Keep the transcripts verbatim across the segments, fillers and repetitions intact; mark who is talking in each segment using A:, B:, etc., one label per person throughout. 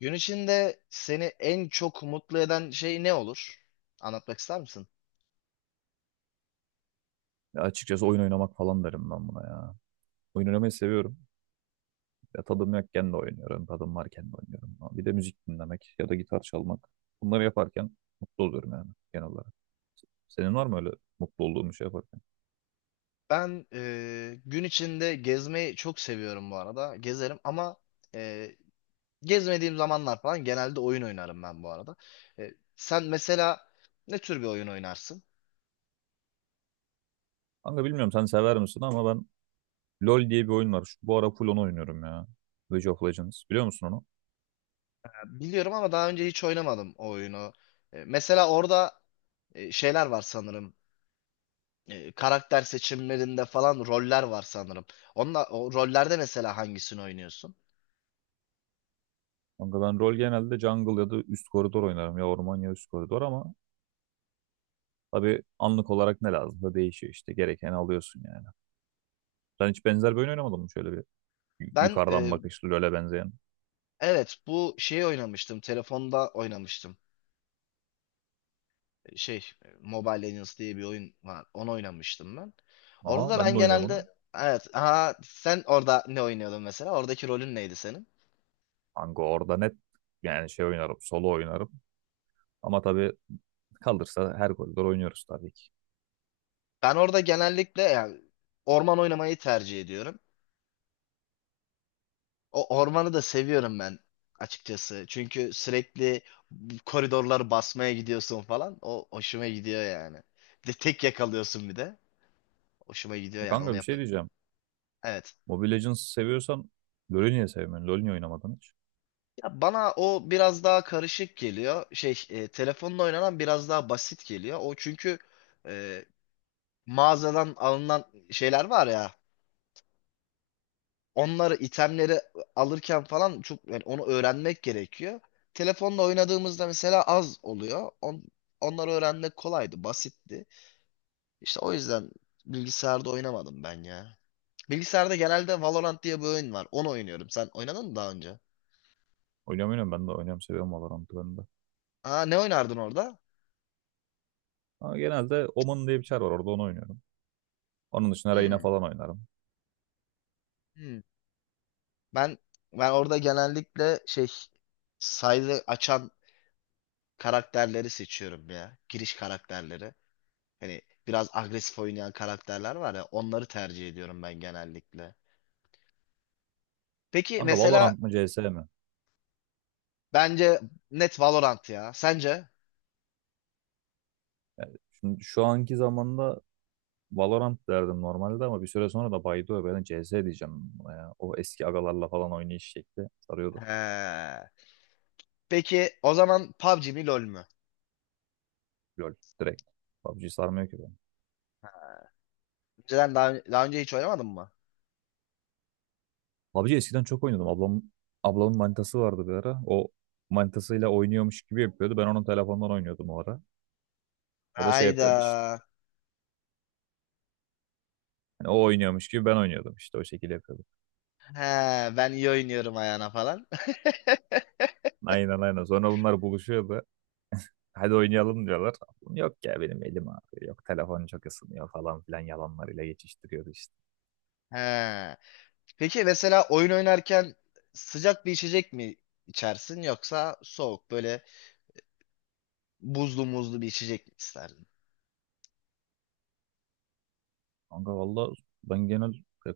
A: Gün içinde seni en çok mutlu eden şey ne olur? Anlatmak ister misin?
B: Ya açıkçası oyun oynamak falan derim ben buna ya. Oyun oynamayı seviyorum. Ya tadım yokken de oynuyorum. Tadım varken de oynuyorum. Bir de müzik dinlemek ya da gitar çalmak. Bunları yaparken mutlu oluyorum yani genel olarak. Senin var mı öyle mutlu olduğun bir şey yaparken?
A: Ben e, gün içinde gezmeyi çok seviyorum bu arada. Gezerim ama e, gezmediğim zamanlar falan genelde oyun oynarım ben bu arada. E, Sen mesela ne tür bir oyun oynarsın?
B: Kanka bilmiyorum sen sever misin ama ben LoL diye bir oyun var. Şu, bu ara full onu oynuyorum ya. League of Legends. Biliyor musun onu?
A: Ya Biliyorum ama daha önce hiç oynamadım o oyunu. E, mesela orada e, şeyler var sanırım. E, karakter seçimlerinde falan roller var sanırım. Onunla, o rollerde mesela hangisini oynuyorsun?
B: Kanka ben LoL genelde jungle ya da üst koridor oynarım. Ya orman ya üst koridor ama tabii anlık olarak ne lazım da değişiyor işte. Gerekeni alıyorsun yani. Sen hiç benzer bir oyun oynamadın mı şöyle bir? Y-
A: Ben
B: yukarıdan
A: e,
B: bakışlı LoL'e benzeyen.
A: Evet, bu şeyi oynamıştım. Telefonda oynamıştım. Şey, Mobile Legends diye bir oyun var. Onu oynamıştım ben. Orada
B: Aha
A: da
B: ben
A: ben
B: de oynuyorum onu.
A: genelde evet, aha, sen orada ne oynuyordun mesela? Oradaki rolün neydi senin?
B: Kanka orada net yani şey oynarım, solo oynarım. Ama tabii kalırsa her koridor oynuyoruz tabii ki.
A: Ben orada genellikle yani orman oynamayı tercih ediyorum. O ormanı da seviyorum ben açıkçası. Çünkü sürekli bu koridorları basmaya gidiyorsun falan. O hoşuma gidiyor yani. Bir de tek yakalıyorsun bir de. Hoşuma
B: E
A: gidiyor yani onu
B: kanka bir
A: yap.
B: şey diyeceğim.
A: evet.
B: Mobile Legends seviyorsan LoL'ü niye sevmiyorsun? LoL niye oynamadın hiç?
A: Ya bana o biraz daha karışık geliyor. Şey, e, telefonla oynanan biraz daha basit geliyor. O çünkü e, mağazadan alınan şeyler var ya. Onları, itemleri alırken falan çok yani onu öğrenmek gerekiyor. Telefonla oynadığımızda mesela az oluyor. On, onları öğrenmek kolaydı, basitti. İşte o yüzden bilgisayarda oynamadım ben ya. Bilgisayarda genelde Valorant diye bir oyun var. Onu oynuyorum. Sen oynadın mı daha önce?
B: Oynuyorum oynuyorum, ben de oynuyorum, seviyorum Valorant'ı ben de.
A: Aa, ne oynardın orada?
B: Ama genelde Omen diye bir çar var orada, onu oynuyorum. Onun dışında Reyna
A: Hmm,
B: falan oynarım.
A: hmm. Ben ben orada genellikle şey, sayı açan karakterleri seçiyorum ya. Giriş karakterleri. Hani biraz agresif oynayan karakterler var ya, onları tercih ediyorum ben genellikle. Peki
B: Kanka
A: mesela
B: Valorant mı C S mi?
A: bence net Valorant ya. Sence?
B: Şimdi şu anki zamanda Valorant derdim normalde ama bir süre sonra da baydı, ben C S diyeceğim buna. Ya, o eski agalarla falan oynayış şekli sarıyordu.
A: He. Peki o zaman P U B G mi LoL mü?
B: LOL direkt. PUBG sarmıyor ki ben.
A: Önceden daha, daha önce hiç oynamadın mı?
B: PUBG eskiden çok oynuyordum. Ablam, ablamın manitası vardı bir ara. O manitasıyla oynuyormuş gibi yapıyordu. Ben onun telefonundan oynuyordum o ara. O da şey
A: Hayda.
B: yapıyordu işte. Hani o oynuyormuş gibi ben oynuyordum, işte o şekilde yapıyordum.
A: He, ben iyi oynuyorum ayağına falan.
B: Aynen aynen. Sonra bunlar buluşuyordu. Hadi oynayalım diyorlar. Yok ya benim elim ağrıyor. Yok telefon çok ısınıyor falan filan yalanlarıyla geçiştiriyordu işte.
A: He. Peki mesela oyun oynarken sıcak bir içecek mi içersin yoksa soğuk böyle buzlu muzlu bir içecek mi isterdin?
B: Kanka valla ben genel e,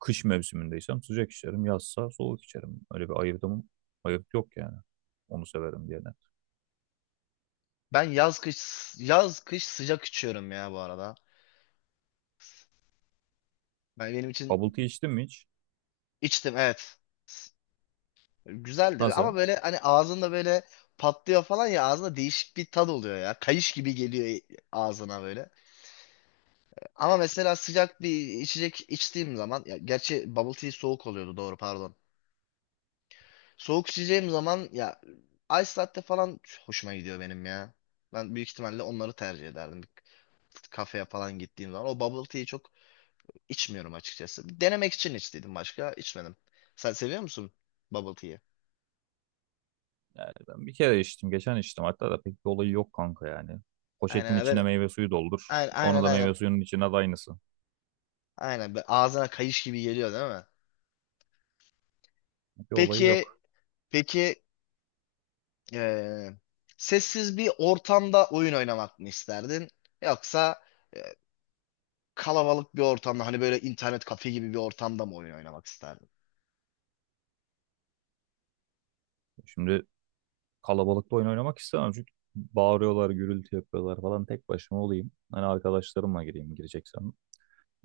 B: kış mevsimindeysem sıcak içerim, yazsa soğuk içerim. Öyle bir ayırdım, ayırt yok yani. Onu severim diye.
A: Ben yaz kış yaz kış sıcak içiyorum ya bu arada. Ben benim için
B: Bubble tea içtin mi hiç?
A: içtim evet. Güzeldi
B: Nasıl?
A: ama böyle hani ağzında böyle patlıyor falan ya, ağzında değişik bir tad oluyor ya. Kayış gibi geliyor ağzına böyle. Ama mesela sıcak bir içecek içtiğim zaman ya, gerçi bubble tea soğuk oluyordu, doğru, pardon. Soğuk içeceğim zaman ya ice latte falan hoşuma gidiyor benim ya. Ben büyük ihtimalle onları tercih ederdim. Bir kafeye falan gittiğim zaman. O bubble tea'yi çok içmiyorum açıkçası. Denemek için içtiydim, başka içmedim. Sen seviyor musun bubble tea'yi?
B: Yani ben bir kere içtim, geçen içtim. Hatta da pek bir olayı yok kanka yani. Poşetin
A: Aynen böyle,
B: içine meyve suyu doldur.
A: aynen
B: Onu
A: aynen
B: da meyve
A: aynen.
B: suyunun içine de aynısı.
A: Aynen böyle ağzına kayış gibi geliyor değil mi?
B: Bir olayı
A: Peki
B: yok.
A: peki eee, sessiz bir ortamda oyun oynamak mı isterdin? Yoksa kalabalık bir ortamda hani böyle internet kafe gibi bir ortamda mı oyun oynamak isterdin?
B: Şimdi kalabalıkta oyun oynamak istemem çünkü bağırıyorlar, gürültü yapıyorlar falan. Tek başıma olayım. Hani arkadaşlarımla gireyim gireceksem.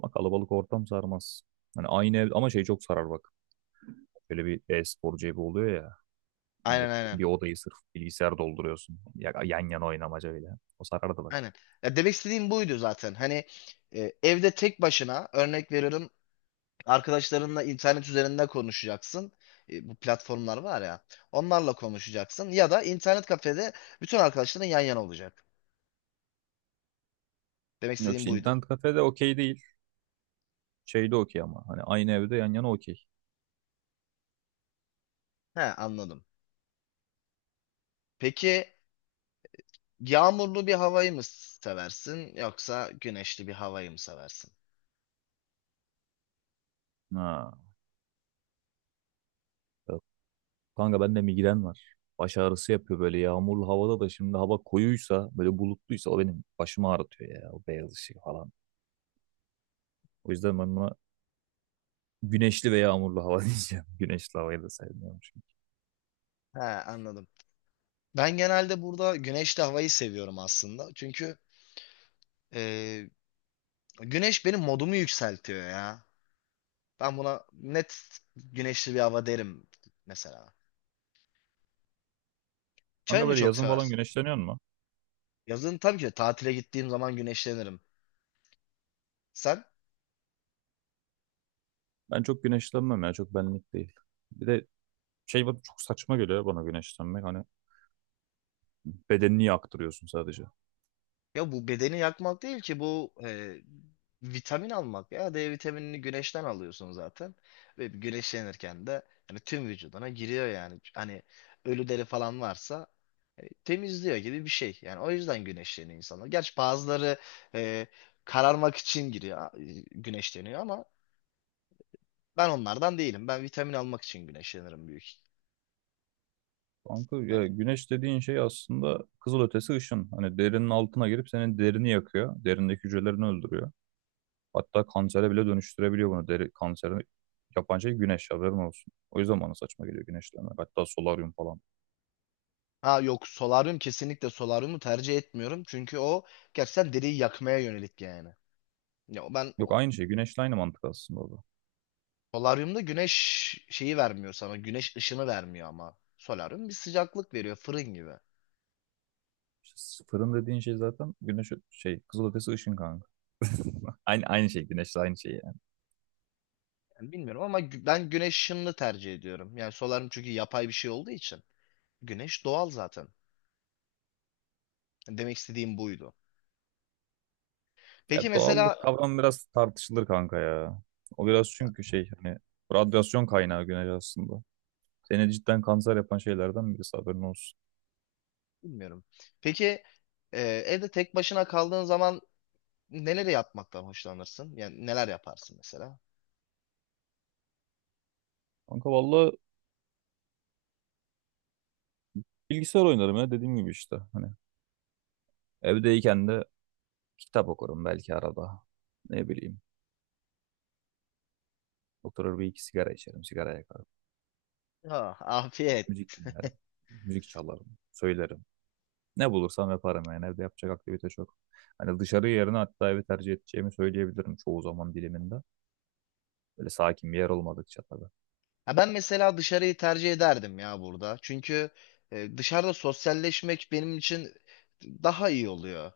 B: Ama kalabalık ortam sarmaz. Hani aynı ev ama şey çok sarar bak. Şöyle bir e-spor cebi oluyor ya.
A: Aynen,
B: millet-
A: aynen.
B: Bir odayı sırf bilgisayar dolduruyorsun. Ya- Yan yana oynamaca bile. O sarardı bak.
A: Aynen. Ya demek istediğim buydu zaten. Hani e, evde tek başına, örnek veriyorum, arkadaşlarınla internet üzerinde konuşacaksın. E, bu platformlar var ya. Onlarla konuşacaksın ya da internet kafede bütün arkadaşların yan yana olacak. Demek
B: Yok
A: istediğim
B: işte
A: buydu.
B: internet kafede okey değil. Şeyde okey ama. Hani aynı evde yan yana okey.
A: He, anladım. Peki, yağmurlu bir havayı mı seversin yoksa güneşli bir havayı mı seversin?
B: Ha. Yok. Kanka bende migren var. Baş ağrısı yapıyor böyle yağmurlu havada da, şimdi hava koyuysa böyle bulutluysa o benim başımı ağrıtıyor ya, o beyaz ışık falan. O yüzden ben buna güneşli ve yağmurlu hava diyeceğim. Güneşli havayı da sevmiyorum çünkü.
A: He, anladım. Ben genelde burada güneşli havayı seviyorum aslında. Çünkü e, güneş benim modumu yükseltiyor ya. Ben buna net güneşli bir hava derim mesela. Çay
B: Kanka
A: mı
B: böyle
A: çok
B: yazın falan
A: seversin?
B: güneşleniyor mu?
A: Yazın tabii ki de tatile gittiğim zaman güneşlenirim. Sen?
B: Ben çok güneşlenmem ya, çok benlik değil. Bir de şey, bana çok saçma geliyor ya bana güneşlenmek. Hani bedenini yaktırıyorsun sadece.
A: Ya bu bedeni yakmak değil ki bu, e, vitamin almak ya. de vitaminini güneşten alıyorsun zaten. Ve güneşlenirken de hani tüm vücuduna giriyor yani. Hani ölü deri falan varsa e, temizliyor gibi bir şey. Yani o yüzden güneşleniyor insanlar. Gerçi bazıları e, kararmak için giriyor, e, güneşleniyor ama ben onlardan değilim. Ben vitamin almak için güneşlenirim büyük.
B: Kanka
A: Yani.
B: ya güneş dediğin şey aslında kızılötesi ışın. Hani derinin altına girip senin derini yakıyor. Derindeki hücrelerini öldürüyor. Hatta kansere bile dönüştürebiliyor bunu. Deri kanseri yapan şey güneş, haberin olsun. O yüzden bana saçma geliyor güneşlenmek. Hatta solaryum falan.
A: Ha, yok, solaryum kesinlikle, solaryumu tercih etmiyorum. Çünkü o gerçekten deriyi yakmaya yönelik yani. Ya ben
B: Yok aynı şey. Güneşle aynı mantık aslında orada.
A: Solaryumda güneş şeyi vermiyor sana. Güneş ışını vermiyor ama. Solaryum bir sıcaklık veriyor, fırın gibi.
B: İşte sıfırın dediğin şey zaten güneş, şey, kızılötesi ışın kanka. Aynı, aynı şey, güneşle aynı şey.
A: Yani bilmiyorum ama gü- ben güneş ışınını tercih ediyorum. Yani solaryum çünkü yapay bir şey olduğu için. Güneş doğal zaten. Demek istediğim buydu. Peki
B: Ya doğallık
A: mesela,
B: kavramı biraz tartışılır kanka ya. O biraz
A: ya
B: çünkü şey hani radyasyon kaynağı güneş aslında. Seni cidden kanser yapan şeylerden birisi, haberin olsun.
A: bilmiyorum. Peki e, evde tek başına kaldığın zaman neleri yapmaktan hoşlanırsın? Yani neler yaparsın mesela?
B: Kanka valla bilgisayar oynarım ya, dediğim gibi işte. Hani evdeyken de kitap okurum belki arada. Ne bileyim. Oturur bir iki sigara içerim, sigara yakarım.
A: Ah, afiyet.
B: Müzik dinlerim. Müzik çalarım, söylerim. Ne bulursam yaparım yani, evde yapacak aktivite çok. Hani dışarı yerine hatta evi tercih edeceğimi söyleyebilirim çoğu zaman diliminde. Böyle sakin bir yer olmadıkça tabii.
A: Ha, ben mesela dışarıyı tercih ederdim ya burada. Çünkü e, dışarıda sosyalleşmek benim için daha iyi oluyor.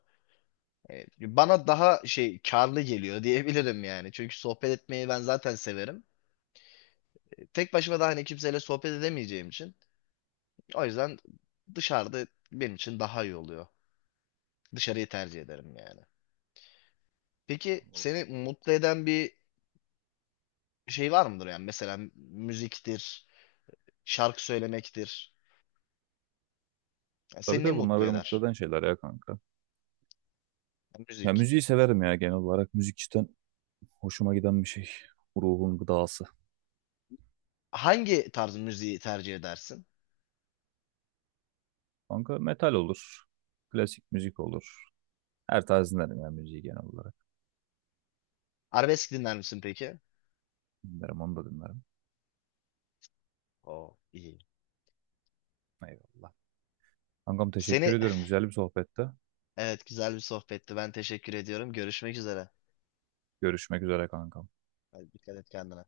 A: E, bana daha şey, karlı geliyor diyebilirim yani. Çünkü sohbet etmeyi ben zaten severim. E, Tek başıma da hani kimseyle sohbet edemeyeceğim için. O yüzden dışarıda benim için daha iyi oluyor. Dışarıyı tercih ederim yani. Peki seni mutlu eden bir şey var mıdır yani? Mesela müziktir, şarkı söylemektir. Yani
B: Tabii
A: seni ne
B: tabii, bunlar
A: mutlu
B: beni mutlu
A: eder?
B: eden şeyler ya kanka.
A: Yani
B: Ya
A: müzik.
B: müziği severim ya, genel olarak. Müzik cidden hoşuma giden bir şey. Ruhun gıdası.
A: Hangi tarz müziği tercih edersin?
B: Kanka metal olur. Klasik müzik olur. Her tarz dinlerim ya müziği, genel olarak.
A: Arabesk dinler misin peki?
B: Dinlerim, onu da dinlerim.
A: Oo, iyi.
B: Eyvallah. Kankam teşekkür
A: Seni,
B: ediyorum. Güzel bir sohbette.
A: evet, güzel bir sohbetti. Ben teşekkür ediyorum. Görüşmek üzere.
B: Görüşmek üzere kankam.
A: Hadi, dikkat et kendine.